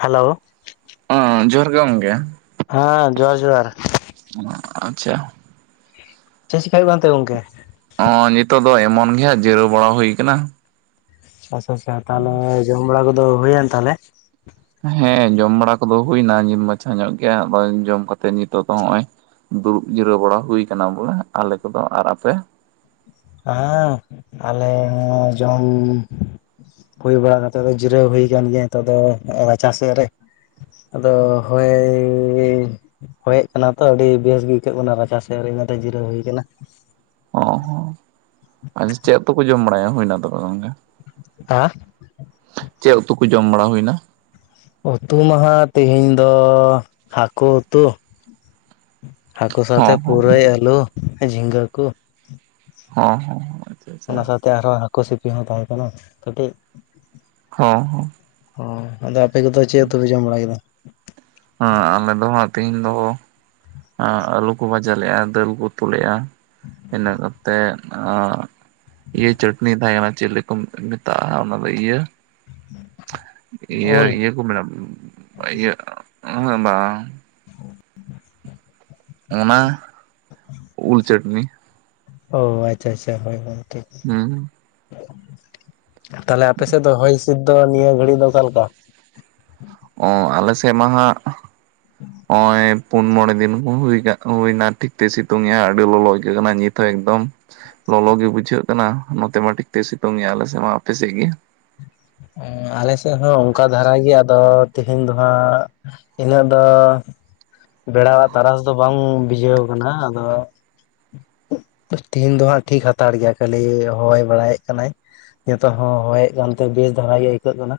Hello ᱦᱚᱸ ᱡᱚᱦᱟᱨ ᱜᱮ ᱜᱚᱝᱠᱮ ᱾ ᱦᱟᱸ ᱡᱚᱦᱟᱨ-ᱡᱚᱦᱟᱨ ᱾ ᱢᱟᱻ ᱟᱪᱪᱷᱟ ᱾ ᱪᱮ-ᱪᱤᱠᱟᱹᱭ ᱦᱩᱭᱩᱜ ᱠᱟᱱ ᱛᱮ ᱜᱚᱢᱠᱮ? ᱚᱸ ᱧᱤᱛᱚᱜ ᱫᱚ ᱮᱢᱚᱱ ᱜᱮ ᱦᱟᱸᱜ ᱡᱤᱨᱟᱹᱣ ᱵᱟᱲᱟ ᱦᱩᱭ ᱠᱟᱱᱟ ᱾ ᱟᱪᱪᱷᱟ-ᱟᱪᱪᱷᱟ ᱛᱟᱦᱚᱞᱮ, ᱡᱚᱢ ᱵᱟᱲᱟ ᱠᱚᱫᱚ ᱦᱩᱭᱮᱱ ᱛᱟᱦᱚᱞᱮ? ᱦᱮᱸ, ᱡᱚᱢ ᱵᱟᱲᱟ ᱠᱚᱫᱚ ᱦᱩᱭᱱᱟ ᱱᱤᱢ ᱢᱟᱪᱷᱟ ᱧᱚᱜ ᱜᱮᱭᱟ ᱟᱫᱚ ᱡᱚᱢ ᱠᱟᱛᱮᱜ ᱱᱤᱛᱚᱜ ᱫᱚ ᱦᱚᱜᱼᱚᱭ ᱫᱩᱲᱩᱵ ᱡᱤᱨᱟᱹᱣ ᱵᱟᱲᱟ ᱦᱩᱭ ᱟᱠᱟᱱᱟ ᱵᱚᱞᱮ ᱟᱞᱮ ᱠᱚᱫᱚ᱾ ᱟᱨ ᱟᱯᱮ? ᱦᱮᱸ, ᱟᱞᱮ ᱦᱚᱸ ᱡᱚᱢ ᱦᱩᱭ ᱵᱟᱲᱟ ᱠᱟᱛᱮ ᱫᱚ ᱡᱤᱨᱟᱹᱣ ᱦᱩᱭ ᱟᱠᱟᱱ ᱜᱮᱭᱟ ᱱᱤᱛᱚᱜ ᱫᱚ ᱨᱟᱪᱟᱥᱮᱜ ᱨᱮ᱾ ᱟᱫᱚ ᱦᱳᱻᱭ ᱦᱚᱭᱮᱜ ᱠᱟᱱᱟ ᱛᱚ ᱟᱹᱰᱤ ᱵᱮᱥ ᱜᱮ ᱤᱹᱭᱠᱟᱹᱜ ᱠᱟᱱᱟ ᱨᱟᱪᱟ ᱥᱮᱜ ᱨᱮ ᱤᱱᱟᱹᱛᱮ ᱡᱤᱨᱟᱹᱣ ᱦᱩᱭ ᱠᱟᱱᱟ ᱾ ᱚ ᱦᱚᱸ ᱟᱪ ᱪᱮᱫ ᱩᱛᱩ ᱠᱚ ᱡᱚᱢ ᱵᱟᱲᱟᱭᱟ ᱦᱩᱭᱱᱟ ᱛᱚᱵᱮ ᱜᱚᱝᱠᱮ? ᱟ ᱪᱮᱜ ᱩᱛᱩ ᱠᱚ ᱡᱚᱢ ᱵᱟᱲᱟ ᱦᱩᱭᱱᱟ? ᱩᱛᱩ ᱢᱟᱦᱟ ᱛᱤᱦᱤᱧ ᱫᱚ ᱦᱟᱹᱠᱳ ᱩᱛᱩ ᱾ ᱦᱟᱹᱠᱩ ᱥᱟᱛᱮ ᱦᱚᱸ ᱦᱚᱸ ᱯᱩᱨᱟᱹᱭ, ᱟᱹᱞᱩ, ᱟ-ᱡᱷᱤᱸᱜᱟᱹ ᱠᱩ ᱾ ᱦᱚᱸ-ᱦᱚᱸ-ᱦᱚ ᱾ ᱚᱱᱟ ᱥᱟᱶᱛᱮ ᱟᱨᱦᱚᱸ ᱦᱟᱹᱠᱩ ᱥᱤᱯᱤ ᱦᱚᱸ ᱛᱟᱦᱮᱸᱦ ᱠᱟᱱᱟ ᱠᱟᱹᱴᱤᱡ᱾ ᱦᱚᱸ ᱦᱚᱸ ᱚ ᱟᱫᱚ ᱟᱯᱮ ᱜᱮᱫᱚ ᱪᱮᱫ ᱩᱛᱩ ᱯᱮ ᱡᱚᱢ ᱵᱟᱲᱟ ᱠᱮᱫᱟ? ᱦᱮᱸ ᱟᱞᱮ ᱫᱚ ᱦᱟᱸᱜ ᱛᱤᱦᱤᱧ ᱫᱚ, ᱟᱹᱞᱩ ᱠᱚ ᱵᱷᱟᱡᱟ ᱞᱮᱫᱼᱟ ᱫᱟᱹᱞ ᱠᱚ ᱩᱛᱩ ᱞᱮᱫᱼᱟ᱾ ᱤᱱᱟᱹ ᱠᱟᱛᱮᱫ ᱚᱻ ᱤᱭᱟᱹ ᱪᱟᱹᱴᱱᱤ ᱛᱟᱦᱮᱸ ᱠᱟᱱᱟ ᱪᱤᱞᱤ ᱠᱚ ᱢᱮᱛᱟᱜᱼᱟ ᱚᱱᱟ ᱫᱚ ᱤᱭᱟᱹ ᱤᱭᱟᱹ ᱳᱞ ᱤᱭᱟᱹ ᱠᱚ ᱢᱮᱱᱟ ᱤᱭᱟᱹ ᱩᱱᱟᱹᱜ ᱵᱟᱝ ᱚᱱᱟ ᱩᱞ ᱪᱟᱹᱴᱱᱤ ᱾ ᱚ ᱟᱪᱪᱷᱟ ᱟᱪᱪᱷᱟ ᱦᱮ ᱦᱮ ᱴᱷᱤᱠ ᱾ ᱦᱩᱸ ᱾ ᱛᱟᱦᱚᱞᱮ ᱟᱯᱮ ᱥᱮᱫ ᱫᱚ ᱦᱚᱭ ᱦᱤᱸᱥᱤᱫ ᱫᱚ ᱱᱤᱭᱟᱹ ᱜᱷᱟᱹᱲᱤᱡ ᱫᱚ ᱚᱠᱟ ᱞᱮᱠᱟ? ᱚᱸ ᱟᱞᱮ ᱥᱮ ᱢᱟ ᱦᱟᱜ ᱚᱸᱭ ᱯᱩᱱ ᱢᱚᱬᱮ ᱫᱤᱱ ᱠᱩ ᱦᱩᱭ ᱠᱟᱜᱽ ᱦᱩᱭᱱᱟ ᱴᱷᱤᱠ ᱛᱮ ᱥᱤᱛᱩᱝ ᱮ ᱟᱹᱰᱤ ᱞᱚᱞᱚ ᱟᱹᱭᱠᱟᱹᱜ ᱠᱟᱱᱟ ᱱᱤᱛ ᱦᱚᱸ ᱮᱠᱫᱚᱢ ᱾ ᱞᱚᱞᱚ ᱜᱮ ᱵᱩᱡᱷᱟᱹᱜ ᱠᱟᱱᱟ ᱱᱚᱛᱮ ᱢᱟ ᱟᱹᱰᱤ ᱛᱮ ᱥᱤᱛᱩᱝ ᱮᱼᱟ ᱟᱞᱮ ᱥᱮ ᱢᱟ ᱾ ᱟᱯᱮ ᱥᱮᱜ ᱜᱮ? ᱮᱸ ᱟᱞᱮ ᱥᱮᱜ ᱦᱚᱸ ᱚᱝᱠᱟ ᱫᱷᱟᱨᱟ ᱜᱮ, ᱟᱫᱚ ᱛᱮᱦᱤᱧ ᱫᱚ ᱦᱟᱸᱜ ᱤᱱᱟᱹᱜ ᱫᱚ ᱵᱮᱲᱟᱣᱟᱜ ᱛᱟᱨᱟᱥ ᱫᱚ ᱵᱟᱝ ᱵᱷᱤᱡᱷᱟᱹᱣ ᱠᱟᱱᱟ ᱟᱫᱚ ᱛᱤᱦᱤᱧ ᱫᱚ ᱦᱟᱸᱜ ᱴᱷᱤᱠ ᱦᱟᱛᱟᱲ ᱜᱮᱭᱟ ᱠᱷᱟᱹᱞᱤ ᱦᱚᱭ ᱵᱟᱲᱟᱭᱮᱫ ᱠᱟᱱᱟᱭ ᱱᱤᱛᱚᱜ ᱦᱚᱸ ᱦᱚᱦᱚᱭᱮᱫ ᱠᱟᱱᱛᱮ ᱵᱮᱥ ᱫᱷᱟᱨᱟ ᱜᱮ ᱟᱹᱭᱠᱟᱹᱜ ᱠᱟᱱᱟ᱾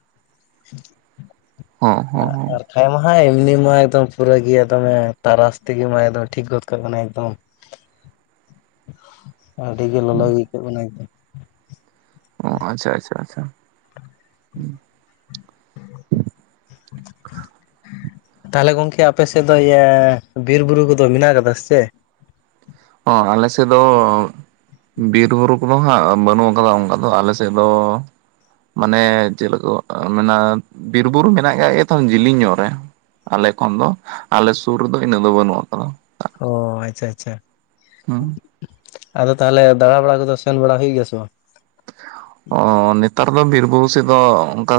ᱦᱚᱸ ᱦᱚᱸ ᱦᱚᱸ ᱟᱨ ᱠᱷᱟᱱ ᱢᱟ ᱦᱟᱸ ᱮᱢᱱᱤ ᱢᱟ ᱮᱠᱫᱚᱢ ᱯᱩᱨᱟᱹ ᱜᱮᱭᱟ ᱛᱚᱵᱮ ᱛᱟᱨᱟᱥ ᱛᱮᱜᱮ ᱢᱟ ᱮᱫᱚ ᱴᱷᱤᱠ ᱜᱚᱫ ᱠᱟᱜ ᱠᱟᱱᱟ ᱮᱠᱫᱚᱢ ᱟᱹᱰᱤ ᱜᱮ ᱞᱚᱞᱚ ᱜᱮ ᱟᱹᱭᱠᱟᱹᱜ ᱠᱟᱱᱟ ᱮᱠᱫᱚᱢ᱾ ᱚ ᱟᱪᱷᱟ ᱟᱪᱷᱟ ᱟᱪᱷᱟ ᱦᱩᱸ [inaudible] ᱛᱟᱦᱚᱞᱮ ᱜᱚᱝᱠᱮ ᱟᱯᱮ ᱥᱮᱫ ᱫᱚ ᱤᱭᱟᱹ ᱵᱤᱨ ᱵᱩᱨᱩ ᱠᱚᱫᱚ ᱢᱮᱱᱟᱜ ᱟᱠᱟᱫᱟ ᱥᱮ? ᱦᱚᱸ ᱟᱞᱮ ᱥᱮᱫ ᱫᱚ ᱵᱤᱨ ᱵᱩᱨᱩ ᱠᱚᱫᱚ ᱦᱟᱸᱜ ᱵᱟᱹᱱᱩᱜ ᱟᱠᱟᱫᱟ ᱚᱱᱠᱟ ᱫᱚ ᱟᱞᱮᱥᱮᱫ ᱫᱚ᱾ ᱢᱟᱱᱮ ᱪᱮᱫ ᱞᱮᱠᱚ ᱢᱮᱱᱼᱟ ᱵᱤᱨᱼᱵᱩᱨᱩ ᱢᱮᱱᱟᱜ ᱠᱟᱜ ᱜᱮᱭᱟ ᱛᱟᱦᱮᱱ ᱡᱤᱞᱤᱧ ᱧᱚᱜ ᱨᱮ ᱟᱞᱮ ᱠᱷᱚᱱ ᱫᱚ ᱟᱞᱮ ᱥᱩᱨ ᱨᱮᱫᱚ ᱤᱱᱟᱹᱜ ᱫᱚ ᱵᱟᱹᱱᱩᱜ ᱟᱠᱟᱫᱟ ᱚ ᱟᱪᱪᱷᱟ ᱟᱪᱪᱷᱟ ᱦᱩᱸ ᱟᱫᱚ ᱛᱟᱦᱚᱞᱮ ᱫᱟᱬᱟ ᱵᱟᱲᱟ ᱠᱚᱫᱚ ᱥᱮᱱ ᱵᱟᱲᱟ ᱦᱩᱭᱩᱜ ᱜᱮᱭᱟ ᱥᱮ ᱵᱟᱝ ᱚ ᱱᱮᱛᱟᱨ ᱫᱚ ᱵᱤᱨ ᱵᱩᱨᱩ ᱥᱮᱫ ᱫᱚ ᱚᱱᱠᱟ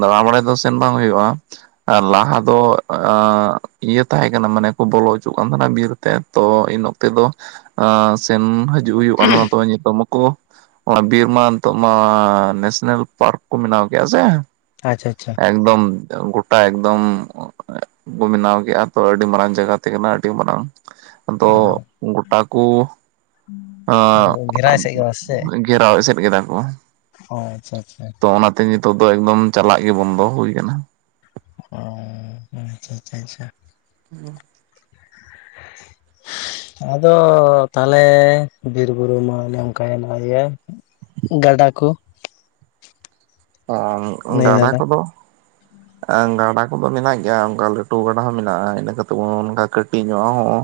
ᱫᱟᱬᱟ ᱵᱟᱲᱟᱭ ᱫᱚ ᱥᱮᱱ ᱵᱟᱝ ᱦᱩᱭᱩᱜᱼᱟ ᱟᱨ ᱞᱟᱦᱟ ᱫᱚ ᱤᱭᱟᱹ ᱛᱟᱦᱮᱸ ᱠᱟᱱᱟ ᱢᱟᱱᱮ ᱠᱚ ᱵᱚᱞᱚ ᱦᱚᱪᱚᱜ ᱠᱟᱱ ᱛᱟᱦᱮᱱᱟ ᱵᱤᱨ ᱛᱚ ᱤᱱ ᱚᱠᱛ ᱫᱚ ᱥᱮᱱ ᱦᱤᱡᱩᱜ ᱦᱩᱭᱩᱜ ᱠᱟᱱ ᱛᱟᱦᱮᱱᱟ ᱛᱚ ᱱᱤᱛᱚᱜ ᱢᱟᱠᱚ ᱚᱱᱟ ᱵᱤᱨ ᱢᱟ ᱱᱤᱛᱚᱜ ᱢᱟ ᱱᱮᱥᱱᱮᱞ ᱯᱟᱨᱠ ᱠᱚ ᱵᱮᱱᱟᱣ ᱠᱮᱫᱼᱟ ᱥᱮ ᱟᱪᱷᱟ ᱟᱪᱷᱟ ᱮᱠᱫᱚᱢ ᱜᱳᱴᱟ ᱮᱠᱫᱚᱢ ᱵᱮᱱᱟᱣ ᱠᱮᱫᱼᱟ ᱛᱚ ᱟᱹᱰᱤ ᱢᱟᱨᱟᱝ ᱡᱟᱭᱜᱟ ᱛᱮ ᱠᱟᱱᱟ ᱟᱹᱰᱤ ᱢᱟᱨᱟᱝ ᱟᱫᱚ ᱜᱚᱴᱟ ᱠᱩ ᱚ ᱜᱷᱮᱨᱟᱭ ᱥᱮᱫ ᱜᱮ ᱵᱟᱝ ᱥᱮ ᱪᱮᱫ? ᱚᱸ [inaudible] ᱜᱷᱮᱨᱟᱣ ᱮᱥᱮᱫ ᱠᱮᱫᱟ ᱠᱚ ᱚ ᱟᱪᱪᱷᱟ ᱟᱪᱪᱷᱟ ᱛᱚ ᱚᱱᱟᱛᱮ ᱱᱤᱛᱚᱜ ᱫᱚ ᱮᱠᱫᱚᱢ ᱪᱟᱞᱟᱜ ᱜᱮ ᱵᱚᱱᱫᱚ ᱦᱩᱭᱩ ᱟᱠᱟᱱᱟ ᱚᱻ ᱟᱪᱷᱟ ᱟᱪᱪᱷᱟ ᱟᱪᱪᱷᱟ ᱦᱮᱸ ᱟᱫᱚ ᱛᱟᱦᱚᱞᱮ ᱵᱤᱨ ᱵᱩᱨᱩ ᱢᱟ ᱚᱱᱮ ᱚᱱᱠᱟᱭᱮᱱᱟ ᱤᱭᱟᱹ ᱜᱟᱰᱟ ᱠᱚ ᱱᱟᱹᱭ ᱜᱟᱰᱟ ᱱᱟᱞᱟ ᱠᱚᱫᱚ ᱜᱟᱰᱟ ᱠᱚᱫᱚ ᱢᱮᱱᱟᱜ ᱜᱮᱭᱟ ᱚᱱᱠᱟ ᱞᱟᱹᱴᱩ ᱜᱟᱰᱟ ᱦᱚᱸ ᱢᱮᱱᱟᱜᱼᱟ ᱤᱱᱟᱹᱠᱟᱛᱮᱫ ᱵᱚᱱ ᱚᱱᱠᱟ ᱠᱟᱹᱴᱤᱡ ᱧᱚᱜᱟᱜ ᱦᱚᱸ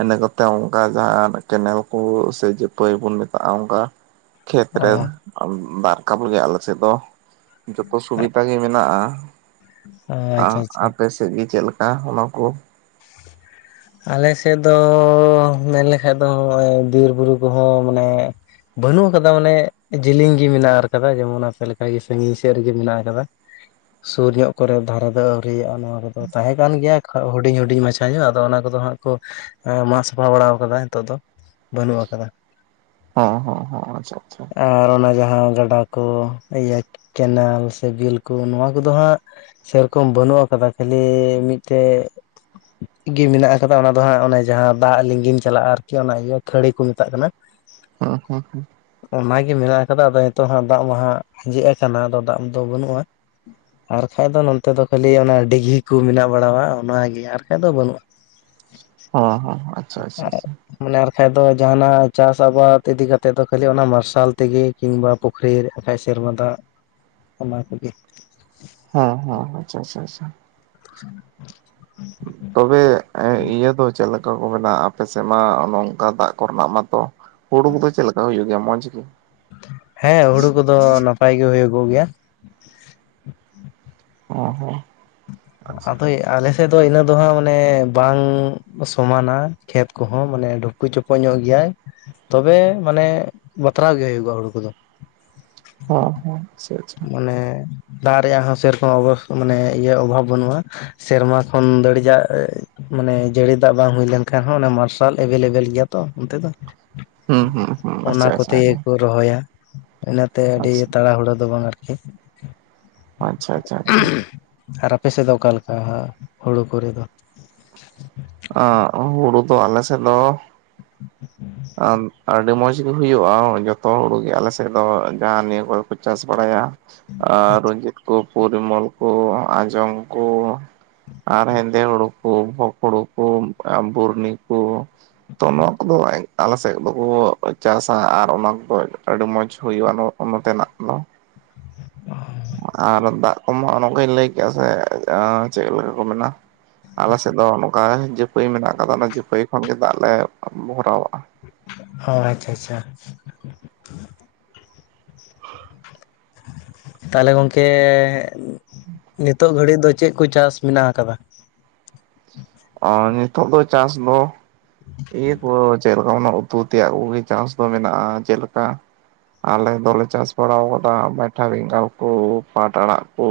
ᱤᱱᱟᱹ ᱠᱚᱛᱮ ᱚᱱᱠᱟ ᱡᱟᱦᱟᱸ ᱠᱮᱱᱮᱞ ᱠᱚ ᱥᱮ ᱡᱟ. ᱯᱟᱹᱭ ᱵᱚᱱ ᱢᱮᱛᱟᱜᱼᱟ ᱚᱱᱠᱟ ᱠᱷᱮᱛ ᱚ ᱨᱮ ᱫᱟᱜ ᱨᱟᱠᱟᱵ ᱞᱟᱹᱜᱤᱫ ᱟᱞᱮ ᱥᱮᱫ ᱫᱚ ᱡᱚᱛᱚ ᱥᱩᱵᱤᱫᱷᱟ ᱜᱮ ᱢᱮᱱᱟᱜᱼᱟ ᱟ ᱟᱪᱪᱷᱟ ᱟᱪᱪᱷᱟ ᱟᱯᱮ ᱥᱮᱫ ᱜᱮ ᱪᱮᱫ ᱞᱮᱠᱟ ᱚᱱᱟ ᱠᱚ? [inaudible] ᱟᱞᱮ ᱥᱮᱫ ᱫᱚ ᱢᱮᱱᱞᱠᱷᱟᱡ ᱫᱚ ᱱᱚᱜᱼᱚᱭ ᱵᱤᱨᱼᱵᱩᱨᱩ ᱠᱚᱦᱚᱸ ᱢᱟᱱᱮ ᱵᱟᱹᱱᱩᱜ ᱠᱟᱫᱟ ᱢᱟᱱᱮ ᱡᱤᱞᱤᱧ ᱜᱮ ᱢᱮᱱᱟᱜ ᱟᱠᱟᱫᱟ ᱡᱮᱢᱚᱱ ᱟᱯᱮᱫ ᱞᱮᱠᱟ ᱜᱮ ᱥᱟᱺᱜᱤᱧ ᱥᱮᱫ ᱨᱮᱜᱮ ᱢᱮᱱᱟᱜ ᱟᱠᱟᱫᱟ ᱥᱩᱨ ᱧᱚᱜ ᱠᱚᱨᱮ ᱫᱷᱟᱨᱮ ᱫᱚ ᱟᱹᱣᱨᱤᱭᱟᱜᱼᱟ ᱱᱚᱶᱟ ᱨᱮᱫᱚ ᱛᱟᱦᱮᱸ ᱠᱟᱱ ᱜᱮᱭᱟ ᱦᱩᱰᱤᱧ ᱦᱩᱰᱤᱧ ᱦᱩᱰᱤᱧ ᱢᱟᱪᱷᱟ ᱧᱚᱜ ᱟᱫᱚ ᱚᱱᱟ ᱠᱚᱫᱚ ᱦᱟᱸᱜ ᱠᱚ ᱢᱟᱜ ᱥᱟᱯᱷᱟ ᱵᱟᱲᱟ ᱠᱟᱫᱟ ᱱᱤᱛᱚᱜ ᱫᱚ ᱵᱟᱹᱱᱩᱜ ᱟᱠᱟᱫᱟ ᱦᱚᱸ ᱦᱚᱸ ᱦᱚᱸ ᱟᱪᱪᱷᱟ ᱟᱪᱪᱷᱟ ᱟᱨ ᱚᱱᱟ ᱡᱟᱦᱟᱸ ᱜᱟᱰᱟ ᱠᱚ ᱤᱭᱟᱹ ᱠᱮᱱᱮᱞ ᱥᱮ ᱵᱤᱞ ᱠᱚ ᱱᱚᱣᱟ ᱠᱚᱫᱚ ᱦᱟᱸᱜ ᱥᱮᱨᱚᱠᱚᱢ ᱵᱟᱹᱱᱩᱜ ᱟᱠᱟᱫᱟ ᱠᱷᱟᱹᱞᱤ ᱢᱤᱫᱴᱮᱡ ᱜᱤ ᱢᱮᱱᱟᱜ ᱟᱠᱟᱫᱟ ᱚᱱᱟ ᱫᱚ ᱦᱟᱸᱜ ᱚᱱᱮ ᱡᱟᱦᱟᱸ ᱫᱟᱜ ᱞᱤᱸᱜᱤᱱ ᱪᱟᱞᱟᱜᱼᱟ ᱟᱨᱠᱤ ᱚᱱᱟ ᱤᱭᱟᱹ ᱠᱷᱟᱹᱲᱤ ᱠᱚ ᱢᱮᱛᱟᱜ ᱠᱟᱱᱟ [unintelligible] ᱦᱩᱸ ᱦᱩᱸ ᱦᱩᱸ ᱚᱱᱟ ᱜᱮ ᱢᱮᱱᱟᱜ ᱟᱠᱟᱫᱟ ᱟᱫᱚ ᱱᱤᱛᱚᱜ ᱦᱟᱸᱜ ᱫᱟᱜ ᱢᱟ ᱦᱟᱜ ᱟᱸᱡᱮᱫ ᱟᱠᱟᱱᱟ ᱟᱫᱚ ᱫᱟᱜ ᱫᱚ ᱵᱟᱹᱱᱩᱜᱼᱟ ᱟᱨ ᱠᱷᱟᱡ ᱫᱚ ᱱᱚᱱᱛᱮ ᱫᱚ ᱠᱷᱟᱞᱤ ᱚᱱᱟ ᱰᱤᱜᱷᱤ ᱠᱚ ᱢᱮᱱᱟᱜ ᱵᱟᱲᱟᱣᱟ ᱚᱱᱟᱜᱮ ᱟᱨᱠᱟᱡ ᱫᱚ ᱵᱟᱹᱱᱩᱜᱼᱟ ᱚᱸ ᱟᱪᱷᱟ ᱟᱪᱷᱟ ᱟᱪᱷᱟ ᱢᱚᱱᱮ ᱟᱨ ᱠᱷᱟᱡ ᱫᱚ ᱡᱟᱦᱟᱸᱱᱟᱜ ᱪᱟᱥ ᱟᱵᱟᱫ ᱤᱫᱤ ᱠᱟᱛᱮᱫ ᱫᱚ ᱠᱷᱟᱞᱤ ᱚᱱᱟ ᱢᱟᱨᱥᱟᱞ ᱛᱮᱜᱮ ᱠᱤᱝᱵᱟ ᱯᱩᱠᱷᱨᱤ ᱵᱟᱠᱷᱟᱡ ᱥᱮᱨᱢᱟ ᱫᱟᱜ ᱚᱱᱟ ᱠᱚᱜᱮ ᱦᱚᱸ ᱦᱚᱸ ᱟᱪᱷᱟ ᱟᱪᱷᱟ ᱟᱪᱷᱟ [unintelligible] ᱛᱚᱵᱮ ᱮᱸᱜ ᱦᱮᱸ ᱤᱭᱟᱹ ᱫᱚ ᱪᱮᱫ ᱞᱮᱠᱟ ᱠᱚ ᱵᱮᱱᱟᱣᱼᱟ ᱟᱯᱮ ᱥᱮᱫ ᱢᱟ ᱱᱚᱝᱠᱟ ᱫᱟᱜ ᱠᱚᱨᱮᱱᱟᱜ ᱢᱟᱛᱚ ᱦᱩᱲᱩ ᱠᱚᱫᱚ ᱪᱮᱫ ᱞᱮᱠᱟ ᱦᱩᱭᱩᱜ ᱜᱮᱭᱟ ᱢᱚᱸᱡᱽ ᱜᱮ? ᱦᱮᱸ ᱦᱩᱲᱩ ᱠᱚᱫᱚ ᱱᱟᱯᱟᱭ ᱜᱮ ᱦᱩᱭᱩᱜ ᱠᱚᱜ ᱜᱮᱭᱟ ᱚ ᱦᱚᱸ ᱟᱪᱪᱷᱟ ᱟᱫᱚ ᱟᱞᱮ ᱥᱮᱫ ᱫᱚ ᱤᱱᱟᱹ ᱫᱚ ᱦᱟᱸᱜ ᱢᱟᱱᱮ ᱵᱟᱝ ᱥᱚᱢᱟᱱᱟ ᱠᱷᱮᱛ ᱠᱚᱦᱚᱸ ᱢᱟᱱᱮ ᱰᱷᱩᱠᱩ ᱪᱩᱠᱩ ᱧᱚᱜ ᱜᱮᱭᱟᱭ ᱛᱚᱵᱮ ᱢᱟᱱᱮ ᱵᱟᱛᱨᱟᱣ ᱜᱮ ᱦᱩᱭᱩᱜᱼᱟ ᱦᱩᱲᱩ ᱠᱚᱫᱚ ᱦᱚᱸ ᱦᱚᱸ ᱥᱮᱸ [inaudible] ᱢᱟᱱᱮ ᱫᱟᱜ ᱨᱮᱭᱟᱜ ᱦᱚᱸ ᱥᱮᱨᱚᱠᱚᱢ ᱵᱚᱥ ᱢᱟᱱᱮ ᱤᱭᱟᱹ ᱚᱵᱷᱟᱵ ᱵᱟᱹᱱᱩᱜᱼᱟ ᱥᱮᱨᱢᱟ ᱠᱷᱚᱱ ᱫᱟᱹᱲᱤᱡᱟᱜᱼᱮ ᱢᱟᱱᱮ ᱡᱟᱹᱲᱤ ᱫᱟᱜ ᱵᱟᱝ ᱦᱩᱭ ᱞᱮᱱ ᱠᱷᱟᱱ ᱦᱚᱸ ᱚᱱᱟ ᱢᱟᱨᱥᱟᱞ ᱮᱵᱮᱞᱮᱵᱮᱞ ᱜᱮᱭᱟ ᱛᱚ ᱚᱱᱛᱮ ᱫᱚ ᱦᱩᱸ ᱦᱩᱸ ᱦᱩᱸ ᱚᱱᱟ ᱟᱪᱪᱷᱟ ᱟᱪᱪᱷᱟ ᱠᱚᱛᱮ ᱟᱪᱪᱷᱟ ᱜᱮᱠᱚ ᱨᱚᱦᱚᱭᱟ ᱤᱱᱟᱹᱛᱮ ᱟᱹᱰᱤ ᱛᱟᱲᱟ ᱦᱩᱲᱟᱹ ᱫᱚ ᱵᱟᱝ ᱟ [unintelligible] ᱟᱪᱷᱟ ᱟᱪᱷᱟ ᱟᱪᱷᱟ ᱟᱨ ᱟᱯᱮ ᱥᱮᱜ ᱫᱚ ᱚᱠᱟ ᱞᱮᱠᱟ ᱦᱩᱲᱩ ᱠᱚᱨᱮ ᱫᱚ? ᱟᱸᱜ ᱦᱩᱲᱩ ᱫᱚ ᱟᱞᱮ ᱥᱮᱫ ᱫᱚ ᱟᱸ ᱟᱹᱰᱤ ᱢᱚᱸᱡᱽ ᱦᱩᱭᱩᱜᱼᱟ ᱡᱚᱛᱚ ᱦᱩᱲᱩ ᱜᱮ ᱟᱞᱮ ᱥᱮᱫ ᱫᱚ ᱡᱟᱦᱟᱸ ᱱᱤᱭᱟᱹ ᱠᱚᱨᱮ ᱠᱚ ᱪᱟᱥ ᱵᱟᱲᱟᱭᱟ ᱟᱨ ᱟᱪᱪᱷᱟ ᱨᱚᱧᱡᱤᱛ ᱠᱚ ᱯᱚᱨᱤᱢᱚᱞ ᱠᱚ ᱟᱸᱡᱚᱢ ᱠᱚ ᱟᱨ ᱦᱮᱸᱫᱮ ᱦᱩᱲᱩ ᱠᱩ ᱵᱷᱩᱠ ᱦᱩᱲᱩ ᱠᱩ ᱵᱩᱨᱱᱤ ᱠᱩ ᱛᱚ ᱱᱚᱶᱟ ᱠᱚᱫᱚ ᱟᱞ ᱥᱮᱜ ᱫᱚᱠᱚ ᱪᱟᱥᱟ ᱟᱨ ᱚᱱᱟ ᱠᱚᱫᱚ ᱟᱹᱰᱤ ᱢᱚᱸᱡᱽ ᱦᱩᱭᱩᱜᱼᱟ ᱱᱚᱛᱮ ᱱᱟᱜ ᱫᱚ ᱟᱨ ᱫᱟᱜ ᱠᱚᱢᱟ ᱚᱱ ᱚᱱᱠᱟᱧ ᱞᱟᱹᱭ ᱠᱮᱜᱼᱟ ᱥᱮ ᱪᱮᱫ ᱞᱮᱠᱟ ᱠᱚ ᱢᱮᱱᱟ? ᱟᱞᱮ ᱥᱮᱫ ᱫᱚ ᱱᱚᱝᱠᱟ ᱡᱟᱹᱯᱟᱹᱭ ᱢᱮᱱᱟᱜ ᱠᱟᱫᱟ ᱚᱱᱟ ᱡᱟᱹᱯᱟᱹᱭ ᱠᱷᱚᱱ ᱜᱮ ᱫᱟᱜ ᱞᱮ ᱵᱷᱚᱨᱟᱣ ᱣᱟᱜᱼᱟ᱾ ᱚᱸ ᱟᱪᱷᱟ ᱟᱪᱷᱟ ᱛᱟᱦᱚᱞᱮ ᱜᱚᱝᱠᱮ ᱱᱤᱛᱳᱜ ᱜᱷᱟᱹᱲᱤᱡ ᱫᱚ ᱪᱮᱫ ᱠᱚ ᱪᱟᱥ ᱢᱮᱱᱟᱜ ᱠᱟᱫᱟ? ᱟᱨ ᱱᱤᱛᱚᱜ ᱫᱚ ᱪᱟᱥ ᱫᱚ ᱤᱭᱟᱹ ᱠᱚ ᱪᱮᱫ ᱞᱮᱠᱟ ᱚᱱᱟ ᱩᱛᱩ ᱛᱮᱭᱟᱜ ᱠᱚᱜᱮ ᱪᱟᱥ ᱫᱚ ᱢᱮᱱᱟᱜᱼᱟ ᱪᱮᱜ ᱞᱮᱠᱟ? ᱟᱞᱮ ᱫᱚᱞᱮ ᱪᱟᱥ ᱵᱟᱲᱟ ᱟᱠᱟᱫᱟ ᱢᱮᱴᱷᱟ ᱵᱮᱸᱜᱟᱲ ᱠᱚ ᱯᱟᱴ ᱟᱲᱟᱜ ᱠᱚ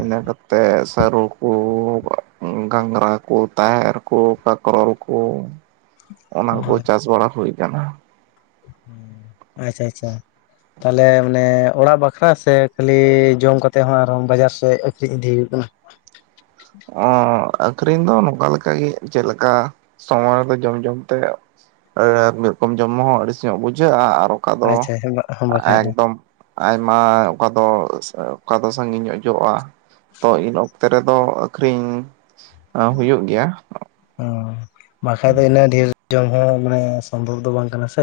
ᱤᱱᱟᱹ ᱠᱟᱛᱮᱜ ᱥᱟᱹᱨᱩ ᱠᱚ ᱜᱷᱟᱸᱜᱨᱟ ᱠᱚ ᱛᱟᱦᱮᱨ ᱠᱚ ᱠᱟᱠᱨᱚᱞ ᱠᱚ ᱚᱱᱟ ᱠᱚ ᱦᱳᱭ ᱪᱟᱥ ᱵᱟᱲᱟ ᱦᱩᱭ ᱠᱟᱱᱟ ᱩᱸ ᱟᱪᱷᱟ ᱟᱪᱷᱟ ᱛᱟᱦᱚᱸ ᱞᱮ ᱢᱟᱱᱮ ᱚᱲᱟᱜ ᱵᱟᱠᱷᱨᱟ ᱥᱮ ᱠᱷᱟᱞᱤ ᱡᱚᱢ ᱠᱟᱛᱮᱜ ᱦᱚᱸ ᱾ ᱟᱨ ᱦᱚᱸ ᱵᱟᱡᱟᱨ ᱥᱮᱜ ᱟᱠᱷᱨᱤᱧ ᱤᱫᱤ ᱦᱩᱭᱩᱜ ᱠᱟᱱᱟ? ᱚᱸᱻ ᱟᱹᱠᱷᱨᱤᱧ ᱫᱚ ᱱᱚᱝᱠᱟ ᱞᱮᱠᱟ ᱜᱤ ᱪᱮᱜ ᱞᱮᱠᱟ ᱥᱚᱢᱚᱭ ᱨᱮᱫᱚ ᱡᱚᱢ ᱡᱚᱢᱛᱮ ᱢᱤᱫ ᱨᱚᱠᱚᱢ ᱡᱚᱢ ᱦᱚᱸ ᱟᱹᱲᱤᱥ ᱧᱚᱜ ᱵᱩᱡᱷᱟᱹᱜᱼᱟ ᱟᱨ ᱚᱠᱟ ᱫᱚ ᱟᱪᱪᱷᱟ ᱟᱪᱪᱷᱟ ᱵᱟᱠᱷᱟᱡ ᱫᱚ ᱮᱠᱫᱚᱢ ᱟᱭᱢᱟ ᱚᱠᱟ ᱫᱚ ᱚᱠᱟ ᱫᱚ ᱥᱟᱺᱜᱤᱧ ᱡᱚᱜᱼᱟ ᱛᱚ ᱤᱱ ᱚᱠᱛᱮ ᱨᱮᱫᱚ ᱟᱠᱷᱨᱤᱧ ᱦᱩᱭᱩᱜ ᱜᱮᱭᱟ᱾ ᱚᱸ ᱵᱟᱠᱷᱟᱡ ᱫᱚ ᱤᱱᱟᱹᱜ ᱰᱷᱮᱨ ᱡᱚᱢ ᱦᱚᱸ ᱢᱟᱱᱮ ᱥᱚᱢᱵᱷᱚᱵ ᱫᱚ ᱵᱟᱝ ᱠᱟᱱᱟ ᱥᱮ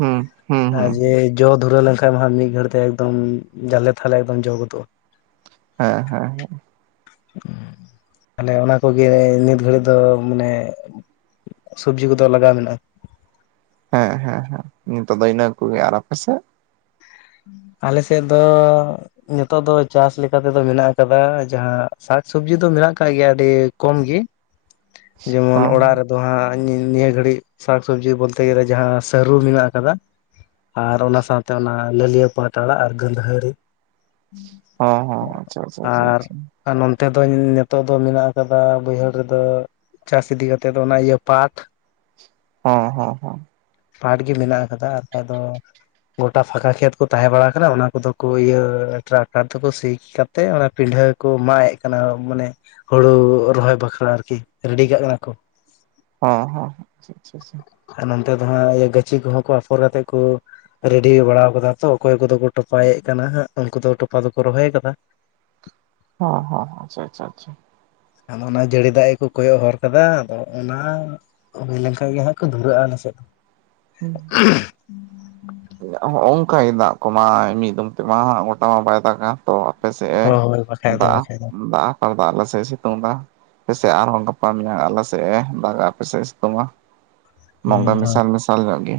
ᱦᱩᱸ ᱦᱩᱸ ᱦᱟᱹᱦ ᱦᱩᱸ ᱡᱮ ᱡᱚ ᱫᱷᱩᱨᱟᱹᱣ ᱞᱮᱱ ᱠᱷᱟᱡ ᱢᱟ ᱢᱤᱫ ᱜᱷᱟᱹᱲᱤᱡ ᱛᱮ ᱮᱠᱫᱚᱢ ᱡᱟᱞᱮ ᱛᱷᱟᱦᱞᱮ ᱮᱠᱫᱚᱢ ᱡᱚ ᱜᱚᱫᱚᱜᱼᱟ ᱦᱮᱸ ᱦᱮᱸ ᱦᱮᱸ ᱟᱞᱮ ᱚᱱᱟ ᱠᱚᱜᱮ ᱱᱤᱛ ᱜᱷᱟᱹᱲᱤᱡ ᱫᱚ ᱢᱟᱱᱮ ᱥᱚᱵᱡᱤ ᱠᱚᱫᱚ ᱞᱟᱜᱟᱣ ᱢᱮᱱᱟᱜᱼᱟ᱾ ᱦᱮᱸ ᱦᱮᱸ ᱦᱮᱸ ᱱᱤᱛᱚᱜ ᱫᱚ ᱤᱱᱟᱹ ᱠᱚᱜᱮ ᱟᱨᱚ ᱯᱮᱥᱮ ᱟᱞᱮ ᱥᱮᱫ ᱫᱚ ᱱᱤᱛᱚᱜ ᱫᱚ ᱪᱟᱥ ᱞᱮᱠᱟᱛᱮᱫᱚ ᱢᱮᱱᱟᱜ ᱟᱠᱟᱫᱟ ᱡᱟᱦᱟᱸ ᱥᱟᱠᱥᱚᱵᱡᱤ ᱫᱚ ᱢᱮᱱᱟᱜ ᱟᱠᱟᱫ ᱜᱮᱭᱟ ᱟᱹᱰᱤ ᱠᱚᱢᱜᱤ᱾ ᱡᱮᱢᱚᱱ ᱦᱚᱸ ᱚᱲᱟᱜ ᱨᱮᱫ ᱫᱚ ᱦᱟᱸᱜ ᱱᱤᱭᱟᱹ ᱜᱷᱟᱹᱲᱤᱡ ᱥᱟᱠ ᱥᱚᱵᱽᱡᱤ ᱵᱚᱞᱛᱮ ᱜᱮᱞᱮ ᱡᱟᱦᱟᱸ ᱥᱟᱹᱨᱩ ᱢᱮᱱᱟᱜ ᱠᱟᱫᱟ ᱟᱨ ᱚᱱᱟ ᱥᱟᱶᱛᱮ ᱚᱱᱟ ᱞᱟᱹᱞᱞᱤᱭᱟᱹ ᱯᱟᱴ ᱟᱲᱟᱜ ᱟᱨ ᱜᱟᱹᱫᱷᱟᱹᱨᱤ ᱦᱚᱸ ᱦᱚᱸ ᱟᱪᱷᱟ ᱟᱪᱷᱟ ᱟᱪᱷᱟ ᱟᱨ ᱟᱪᱷᱟ ᱟᱨ ᱱᱚᱱᱛᱮ ᱫᱚ ᱱᱤᱛᱚᱜ ᱫᱚ ᱢᱮᱱᱟᱜ ᱠᱟᱫᱟ ᱵᱟᱹᱭᱦᱟᱹᱲ ᱨᱮᱫᱚ ᱪᱟᱥ ᱤᱫᱤ ᱠᱟᱛᱮᱜ ᱫᱚ ᱚᱱᱟ ᱤᱭᱟᱹ ᱯᱟᱴ ᱦᱚᱸ ᱦᱚᱸ ᱦᱚᱸ ᱯᱟᱴ ᱜᱮ ᱢᱮᱱᱟᱜ ᱟᱠᱟᱫᱟ ᱟᱨ ᱵᱟᱠᱷᱟᱡ ᱫᱚ ᱜᱚᱴᱟᱥ ᱯᱷᱟᱸᱠᱟ ᱠᱷᱮᱛ ᱠᱚ ᱛᱟᱦᱮᱸ ᱵᱟᱲᱟ ᱠᱟᱱᱟ ᱚᱱᱟ ᱠᱚᱫᱚ ᱠᱚ ᱤᱭᱟᱹ ᱴᱨᱟᱠᱴᱟᱨ ᱛᱮᱠᱚ ᱥᱤᱛᱮᱜ ᱚᱱᱟ ᱯᱤᱰᱷᱟᱹ ᱠᱚ ᱢᱟᱭᱮᱜ ᱠᱟᱱᱟ ᱢᱟᱱᱮ ᱦᱳᱲᱳ ᱨᱚᱦᱚᱭ ᱵᱟᱠᱷᱨᱟ ᱟᱨᱠᱤ ᱨᱮᱰᱤ ᱠᱟᱜ ᱠᱟᱱᱟ ᱠᱚ ᱦᱚᱸ ᱦᱚᱸ ᱟᱪᱷᱟ ᱟᱪᱷᱟ ᱟᱨ ᱱᱚᱱᱛᱮ ᱫᱚ ᱦᱟᱸᱜ ᱤᱭᱟᱹ ᱜᱟᱹᱪᱷᱤ ᱠᱚᱦᱚᱸ ᱠᱚ ᱟᱯᱷᱚᱨᱟᱛᱮᱫ ᱠᱚ ᱨᱮᱰᱤ ᱵᱟᱲᱟ ᱠᱟᱫᱟ ᱛᱚ ᱚᱠᱚᱭ ᱠᱚᱫᱚ ᱠᱚ ᱴᱚᱯᱟᱭᱮᱫ ᱠᱟᱱᱟᱜ ᱩᱱᱠᱩ ᱫᱚ ᱴᱚᱯᱟ ᱫᱚᱠᱚ ᱨᱚᱦᱚᱭ ᱟᱠᱟᱫᱟ᱾ [inaudible] ᱦᱚᱸ ᱦᱚᱸ ᱟᱪᱪᱷᱟ ᱟᱪᱪᱷᱟ ᱟᱪᱷᱟ ᱟᱫᱚ ᱚᱱᱟ ᱡᱟᱹᱲᱤ ᱫᱟᱜ ᱜᱮᱠᱚ ᱠᱚᱭᱚᱜ ᱦᱚᱨ ᱟᱠᱟᱫᱟ ᱟᱫᱚ ᱚᱱᱟ ᱦᱩᱭ ᱞᱮᱱᱠᱷᱟᱱ ᱜᱮ ᱦᱟᱸᱜ᱾ ᱠᱚ ᱫᱷᱩᱨᱟᱹᱜᱼᱟ ᱟᱞᱮ ᱥᱮᱫ ᱫᱚ ᱦᱚᱸᱜ ᱚᱝᱠᱟᱭ ᱫᱟᱜ ᱠᱚᱢᱟ ᱢᱤᱫ ᱫᱚᱢ ᱛᱮᱢᱟ ᱜᱚᱴᱟ ᱢᱟ ᱵᱟᱭ ᱫᱟᱜᱟ᱾ ᱛᱚ ᱟᱯᱮ ᱥᱮᱜᱼᱮ ᱦᱳᱭ ᱦᱳᱭ ᱵᱟᱠᱷᱟᱡ ᱫᱚ ᱫᱟᱜᱼᱟ ᱵᱟᱠᱷᱟᱡ ᱫᱚ ᱫᱟᱜ ᱦᱟᱛᱟᱲ ᱫᱟ ᱟᱞᱮ ᱥᱮᱜᱼᱮ ᱥᱤᱛᱩᱝ ᱫᱟ᱾ ᱟᱯᱮᱥᱮᱫ ᱟᱨᱦᱚᱸ ᱜᱟᱯᱟ ᱢᱮᱭᱟᱝ ᱟᱞᱮ ᱥᱮᱫ-ᱮ ᱫᱟᱜᱟ ᱟᱯᱮ ᱥᱮᱫ-ᱮ ᱥᱤᱛᱩᱝᱟ᱾ ᱢᱚᱝᱜᱟ ᱦᱩᱸ ᱦᱳᱭ ᱢᱮᱥᱟᱞ ᱢᱮᱥᱟᱞ ᱧᱚᱜ ᱜᱤ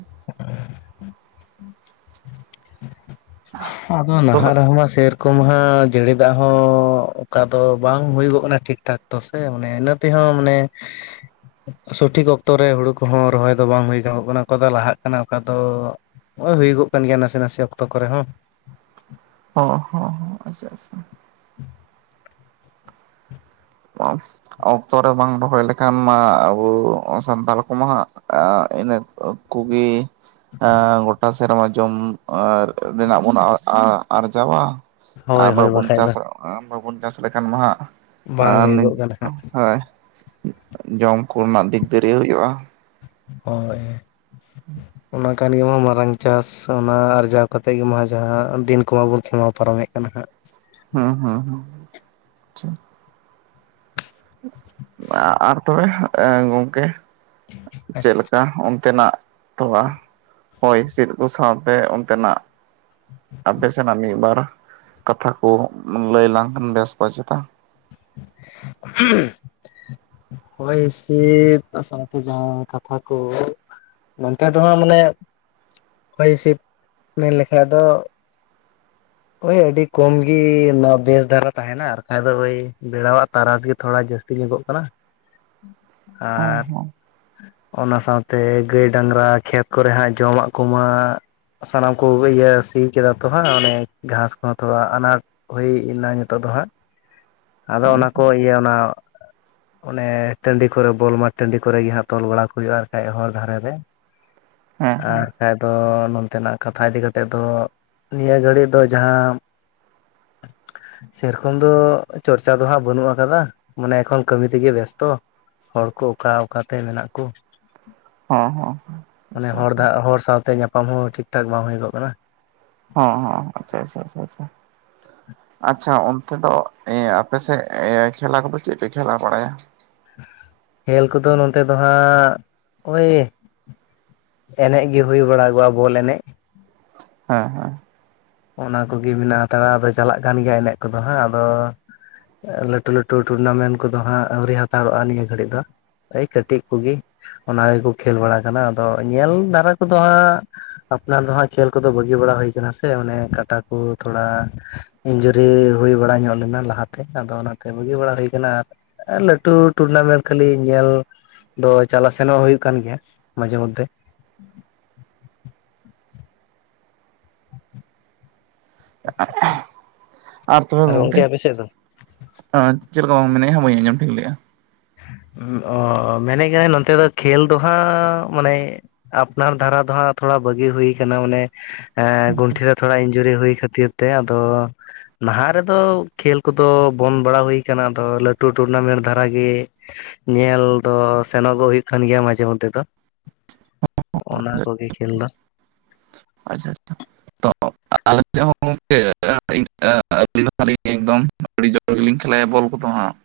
[unintelligible] [unintelligible] ᱦᱚ ᱟᱫᱚ ᱛᱚᱵᱮ ᱱᱟᱦᱟᱜ ᱨᱮᱦᱚᱸ ᱢᱟ ᱥᱮᱹᱨᱠᱚᱢᱦᱟ ᱡᱟᱹᱲᱤ ᱫᱟᱜ ᱦᱚᱸ ᱚᱠᱟ ᱫᱚ ᱵᱟᱝ ᱦᱩᱭ ᱜᱚᱜ ᱠᱟᱱᱟ ᱴᱷᱤᱠᱴᱷᱟᱠ᱾ ᱛᱚ ᱥᱮ ᱚᱱᱮ ᱤᱱᱟᱹ ᱛᱮᱦᱚᱸ ᱢᱟᱱᱮ ᱥᱚᱴᱷᱤᱠ ᱚᱠᱛᱚ ᱨᱮ ᱦᱩᱲᱩ ᱠᱚᱦᱚᱸ ᱨᱚᱦᱚᱭ ᱫᱚ ᱵᱟᱝ ᱦᱩᱭ ᱜᱚᱜ ᱠᱟᱱᱟ, ᱚᱠᱟ ᱫᱚ ᱞᱟᱦᱟᱜ ᱠᱟᱱᱟ ᱚᱠᱟ ᱫᱚ ᱱᱚᱜ ᱚᱭ ᱦᱩᱭ ᱜᱚᱜ ᱠᱟᱱ ᱜᱮᱭᱟ ᱱᱟᱥᱮᱹ ᱱᱟᱥᱮᱹ ᱚᱠᱛᱚ ᱠᱚᱨᱮ ᱦᱚᱸ ᱦᱚᱸ ᱦᱚᱸ ᱦᱚᱸ ᱟᱪᱪᱷᱟ ᱟᱪᱪᱷᱟ [unintelligible] [unintelligible] ᱚᱠᱛᱚ ᱨᱮ ᱵᱟᱝ ᱨᱚᱦᱚᱭ ᱞᱮᱠᱷᱟᱱ ᱢᱟ ᱟᱵᱚ ᱥᱟᱱᱛᱟᱞ ᱠᱚᱢᱟ ᱦᱟᱸᱜ ᱟᱸᱻ ᱤᱱᱟᱹ ᱚᱠ ᱠᱚᱜᱤ ᱮᱣ ᱜᱚᱴᱟ ᱥᱮᱨᱢᱟ ᱡᱚᱢ ᱟᱨ ᱨᱮᱱᱟᱜ ᱵᱚᱱ ᱟ ᱟ ᱟᱨᱡᱟᱣᱟ? ᱟ ᱦᱳᱭ ᱦᱳᱭ ᱵᱟᱵᱚᱱ ᱵᱟᱠᱷᱟᱡ ᱫᱚ ᱪᱟᱥ, ᱟ ᱵᱟᱵᱚᱱ ᱪᱟᱥ ᱞᱮᱠᱷᱟᱱ ᱢᱟ ᱦᱟᱜ᱾ ᱟ ᱵᱟᱝ ᱦᱩᱭᱩᱜᱚᱜ ᱠᱟᱱᱟ ᱦᱟᱸᱜ [unintelligible] ᱡᱚᱢ ᱠᱚᱱᱟᱜ ᱫᱤᱠ ᱫᱟᱹᱨᱤᱭᱟᱹ ᱦᱩᱭᱩᱜᱼᱟ ᱦᱳᱭ ᱚᱱᱟ ᱜᱮ ᱠᱟᱱ ᱜᱮᱢᱟ ᱢᱟᱨᱟᱝ ᱪᱟᱥ ᱚᱱᱟ ᱟᱨᱡᱟᱣ ᱠᱟᱛᱮᱫ ᱜᱮᱢᱟ ᱡᱟᱦᱟ ᱫᱤᱱ ᱠᱚᱢᱟ ᱵᱚᱱ ᱠᱷᱮᱢᱟᱣ ᱯᱟᱨᱚᱢᱮᱫ ᱠᱟᱱᱟ ᱦᱟᱸᱜ᱾ ᱦᱩᱸ ᱦᱩᱸ ᱦᱩ [inaudible] ᱟ ᱟᱨ ᱛᱚᱵᱮ ᱮᱸ ᱜᱚᱝᱠᱮ ᱪᱮᱫ ᱞᱮᱠᱟ? ᱛᱮᱱᱟᱜ ᱛᱷᱚᱞᱟ ᱦᱚᱭ ᱦᱤᱸᱥᱤᱫ ᱠᱚ ᱥᱟᱶᱛᱮ ᱚᱱᱛᱮᱱᱟᱜ, ᱟᱯᱮ ᱥᱮᱱᱟᱜ ᱢᱤᱫ ᱵᱟᱨ ᱠᱟᱛᱷᱟ ᱠᱚ ᱞᱟᱹᱭ ᱞᱟᱝ ᱵᱮᱥ ᱵᱟ ᱪᱮᱛᱟ? [unintelligible] ᱦᱚᱭ ᱦᱤᱥᱤᱫ ᱟ ᱥᱟᱶᱛᱮ ᱡᱟᱦᱟᱸ ᱠᱟᱛᱷᱟ ᱠᱚ᱾ ᱱᱚᱱᱛᱮ ᱫᱚ ᱦᱟᱜ ᱢᱟᱱᱮ ᱦᱚᱭ ᱦᱤᱥᱤᱫ ᱢᱮᱱ ᱞᱮᱠᱷᱟᱡ ᱫᱚ, ᱳᱭ ᱟᱹᱰᱤ ᱠᱚᱢ ᱜᱤᱻ ᱚᱱᱟ ᱵᱮᱥ ᱫᱷᱟᱨᱟ ᱛᱟᱦᱮᱱᱟ ᱟᱨ ᱵᱟᱠᱷᱟᱡ ᱫᱚ ᱳᱭ ᱵᱮᱲᱟᱣᱟᱜ ᱛᱟᱨᱟᱥ ᱜᱮ ᱛᱷᱚᱲᱟ ᱡᱟᱹᱥ ᱴᱤᱧᱚᱜᱚᱜ ᱠᱟᱱᱟ ᱦᱮᱸ ᱟᱨ ᱦᱮᱸ ᱚᱱᱟ ᱥᱟᱶᱛᱮ ᱜᱟᱹᱭ ᱰᱟᱝᱨᱟ ᱠᱷᱮᱛ ᱠᱚᱨᱮ ᱦᱟᱸᱜ ᱡᱚᱢᱟᱜ ᱠᱚᱢᱟ ᱥᱟᱱᱟᱢ ᱠᱚ ᱤᱭᱟᱹ ᱥᱤ ᱠᱮᱫᱟ ᱛᱚ ᱦᱟᱸᱜ ᱚᱱᱮ ᱜᱷᱟᱸᱥ ᱠᱚᱦᱚᱸ ᱛᱷᱚᱲᱟ ᱟᱱᱟᱴ ᱦᱩᱭ ᱮᱱᱟ ᱱᱤᱛᱚᱜ ᱫᱚ ᱦᱟᱸᱜ ᱟᱫᱚ ᱦᱮᱸ ᱚᱱᱟ ᱠᱚ ᱤᱭᱟᱹ ᱚᱱᱟ ᱚᱱᱮ ᱴᱟᱺᱰᱤ ᱠᱚᱨᱮ ᱵᱚᱞ ᱢᱟᱴ ᱴᱟᱺᱰᱤ ᱠᱚᱨᱮ ᱜᱮ ᱦᱟᱸᱜ ᱛᱚᱞ ᱵᱟᱲᱟ ᱠᱚ ᱦᱩᱭᱩᱜᱼᱟ᱾ ᱟᱨᱠᱷᱟᱡ ᱦᱚᱨ ᱫᱷᱟᱨᱮ ᱨᱮ ᱟᱨ ᱦᱮᱸ ᱵᱟᱝᱠᱷᱟᱡ ᱫᱚ ᱱᱚᱱᱛᱮᱱᱟᱜ ᱠᱟᱛᱷᱟ ᱤᱫᱤ ᱠᱟᱛᱮᱫ ᱫᱚ᱾ ᱱᱤᱭᱟᱹ ᱜᱷᱟᱹᱲᱤ ᱫᱚ ᱡᱟᱦᱟᱢ ᱥᱮᱨᱚᱠᱚᱢ ᱫᱚ᱾ ᱪᱚᱨᱪᱟ ᱫᱚ ᱦᱟᱸᱜ ᱵᱟᱹᱱᱩᱜ ᱟᱠᱟᱫᱟ ᱢᱟᱱᱮ ᱮᱠᱷᱚᱱ ᱠᱟᱹᱢᱤ ᱛᱮᱜᱮ ᱵᱮᱥᱛᱚ ᱾ ᱦᱚᱲ ᱠᱚ ᱚᱠᱟ ᱚᱠᱟᱛᱮ ᱢᱮᱱᱟᱜ ᱠᱚ᱾ ᱦᱚᱸ ᱦᱚᱸ ᱦᱚᱸ ᱚᱱᱮ ᱟᱪᱪᱷᱟ ᱟᱪᱪᱷᱟ ᱦᱚᱲ ᱫᱟᱜ ᱦᱚᱲ ᱥᱟᱶᱛᱮ ᱧᱟᱯᱟᱢ ᱦᱚᱸ ᱴᱷᱤᱠ ᱴᱷᱟᱠ ᱵᱟᱝ ᱦᱩᱭ ᱜᱚᱜ ᱠᱟᱱᱟ᱾ ᱦᱚᱸ ᱦᱚᱸ ᱟᱪᱪᱷᱟ ᱟᱪᱪᱷᱟ ᱟᱪᱪᱷᱟ ᱟᱪᱪᱷᱟ ᱟᱪᱷᱟ ᱚᱱᱛᱮ ᱫᱚ ᱮ ᱟᱯᱮ ᱥᱮᱫ ᱮ ᱠᱷᱮᱞᱟ ᱠᱚᱫᱚ ᱪᱮᱫ ᱯᱮ ᱠᱷᱮᱞᱟ ᱵᱟᱲᱟᱭᱟ? ᱠᱷᱮᱞ ᱠᱚᱫᱚ ᱱᱚᱛᱮ ᱫᱚ ᱦᱟᱸᱜ ᱳᱭᱮᱭ ᱮᱱᱮᱡ ᱜᱮ ᱦᱩᱭ ᱵᱟᱲᱟᱜᱚᱜᱼᱟ ᱵᱚᱞ ᱮᱱᱮᱡ ᱦᱮᱸ ᱦᱮᱸ ᱚᱱᱟ ᱠᱚᱜᱮ ᱢᱮᱱᱟᱜ ᱦᱟᱛᱟᱲᱟ ᱟᱫᱚ ᱪᱟᱞᱟᱜ ᱠᱟᱱ ᱜᱮᱭᱟ ᱮᱱᱮᱡ ᱠᱚᱫᱚ ᱦᱟᱸᱜ ᱟᱫᱚ ᱞᱟᱹᱴᱩ ᱞᱟᱹᱴᱩ ᱴᱩᱨᱱᱟᱢᱮᱱᱴ ᱠᱚᱫᱚ ᱦᱟᱸᱜ ᱟᱹᱣᱨᱤ ᱦᱟᱛᱟᱲᱚᱜᱼᱟ ᱱᱤᱭᱟᱹ ᱜᱷᱟᱹᱲᱤᱡ ᱫᱚ ᱟᱹᱭ ᱠᱟᱹᱴᱤᱡ ᱠᱚᱜᱮ ᱚᱱᱟ ᱜᱮᱠᱚ ᱠᱷᱮᱞ ᱵᱟᱲᱟ ᱠᱟᱱᱟ ᱟᱫᱚ ᱧᱮᱞ ᱫᱟᱨᱟ ᱠᱚᱫᱚ ᱦᱟᱸᱜ ᱟᱯᱱᱟᱨ ᱫᱚᱦᱟᱸᱜ ᱠᱷᱮᱞ ᱠᱚᱫᱚ ᱵᱟᱹᱜᱤ ᱵᱟᱲᱟ ᱦᱩᱭ ᱠᱟᱱᱟ ᱥᱮ ᱚᱱᱮ ᱠᱟᱴᱟ ᱠᱚ ᱛᱷᱚᱲᱟ ᱤᱧᱡᱩᱨᱤ ᱦᱩᱭ ᱵᱟᱲᱟ ᱧᱚᱜ ᱞᱮᱱᱟ ᱞᱟᱦᱟᱛᱮ ᱟᱫᱚ ᱚᱱᱟᱛᱮ ᱵᱟᱹᱜᱤ ᱵᱟᱲᱟ ᱦᱩᱭ ᱟᱠᱟᱱᱟ ᱟᱨ ᱞᱟᱹᱴᱩ ᱴᱩᱨᱱᱟᱢᱮᱱᱴ ᱠᱷᱟᱹᱞᱤ ᱧᱮᱞ ᱫᱚ ᱪᱟᱞᱟᱜ ᱥᱮᱱᱚᱜ ᱦᱩᱭᱩᱜ ᱠᱟᱱ ᱜᱮᱭᱟ ᱢᱟᱡᱷᱮ ᱢᱚᱫᱽᱫᱷᱮ ᱟᱨ ᱛᱚᱵᱮ ᱜᱚᱢᱠᱮ ᱜᱚᱝᱠᱮ ᱟᱯᱮ ᱥᱮᱫ ᱫᱚ ᱪᱮᱫ ᱠᱚᱢ ᱢᱮᱱᱮᱫ ᱟ ᱦᱟᱸᱜ ᱵᱟᱹᱧ ᱟᱸᱡᱚᱢ ᱴᱷᱤᱠ ᱞᱮᱜᱼᱟ? ᱚ ᱢᱮᱱᱮᱫ ᱠᱟᱹᱱᱟᱹᱧ ᱱᱚᱛᱮ ᱫᱚ ᱠᱷᱮᱞ ᱫᱚᱦᱟᱸᱜ ᱢᱟᱱᱮ ᱟᱯᱱᱟᱨ ᱫᱷᱟᱨᱟ ᱫᱚ ᱦᱟᱸᱜ ᱛᱷᱚᱲᱟ ᱵᱟᱹᱜᱤ ᱦᱩᱭ ᱟᱠᱟᱱᱟ ᱚᱱᱮ ᱮᱸ ᱜᱩᱱᱴᱷᱮ ᱨᱮ ᱛᱷᱚᱲᱟ ᱤᱧᱡᱩᱨᱤ ᱦᱩᱭ ᱠᱷᱟᱹᱛᱤᱨ ᱛᱮ ᱟᱫᱚ ᱱᱟᱦᱟᱜ ᱨᱮᱫᱚ ᱠᱷᱮᱹᱞ ᱠᱚᱫᱚ ᱵᱚᱱᱫ ᱵᱟᱲᱟ ᱦᱩᱭ ᱠᱟᱱᱟ ᱟᱫᱚ ᱞᱟᱹᱴᱩ ᱴᱩᱨᱱᱟᱢᱮᱱᱴ ᱫᱷᱟᱨᱟ ᱜᱮ ᱧᱮᱞ ᱫᱚ ᱥᱮᱱᱚᱜᱚᱜ ᱦᱩᱭᱩᱜ ᱠᱟᱱ ᱜᱮᱭᱟ ᱢᱟᱡᱷᱮ ᱢᱚᱫᱽᱫᱷᱮ ᱫᱚ ᱚᱱᱟ ᱠᱚᱜᱮ ᱠᱷᱮᱞ ᱫᱚ ᱟᱪᱷᱟ ᱟᱪᱷᱟ [inaudible] ᱟᱞᱮ ᱥᱮᱫ ᱦᱚᱸ ᱜᱚᱢᱠᱮ [inaudible] [inaudible] ᱮᱠᱫᱚᱢ ᱟᱹᱰᱤ ᱡᱳᱨ ᱜᱮᱞᱤᱧ ᱠᱷᱮᱞᱟᱭᱟ ᱵᱚᱞ ᱠᱚᱫᱚ ᱦᱟᱸᱜ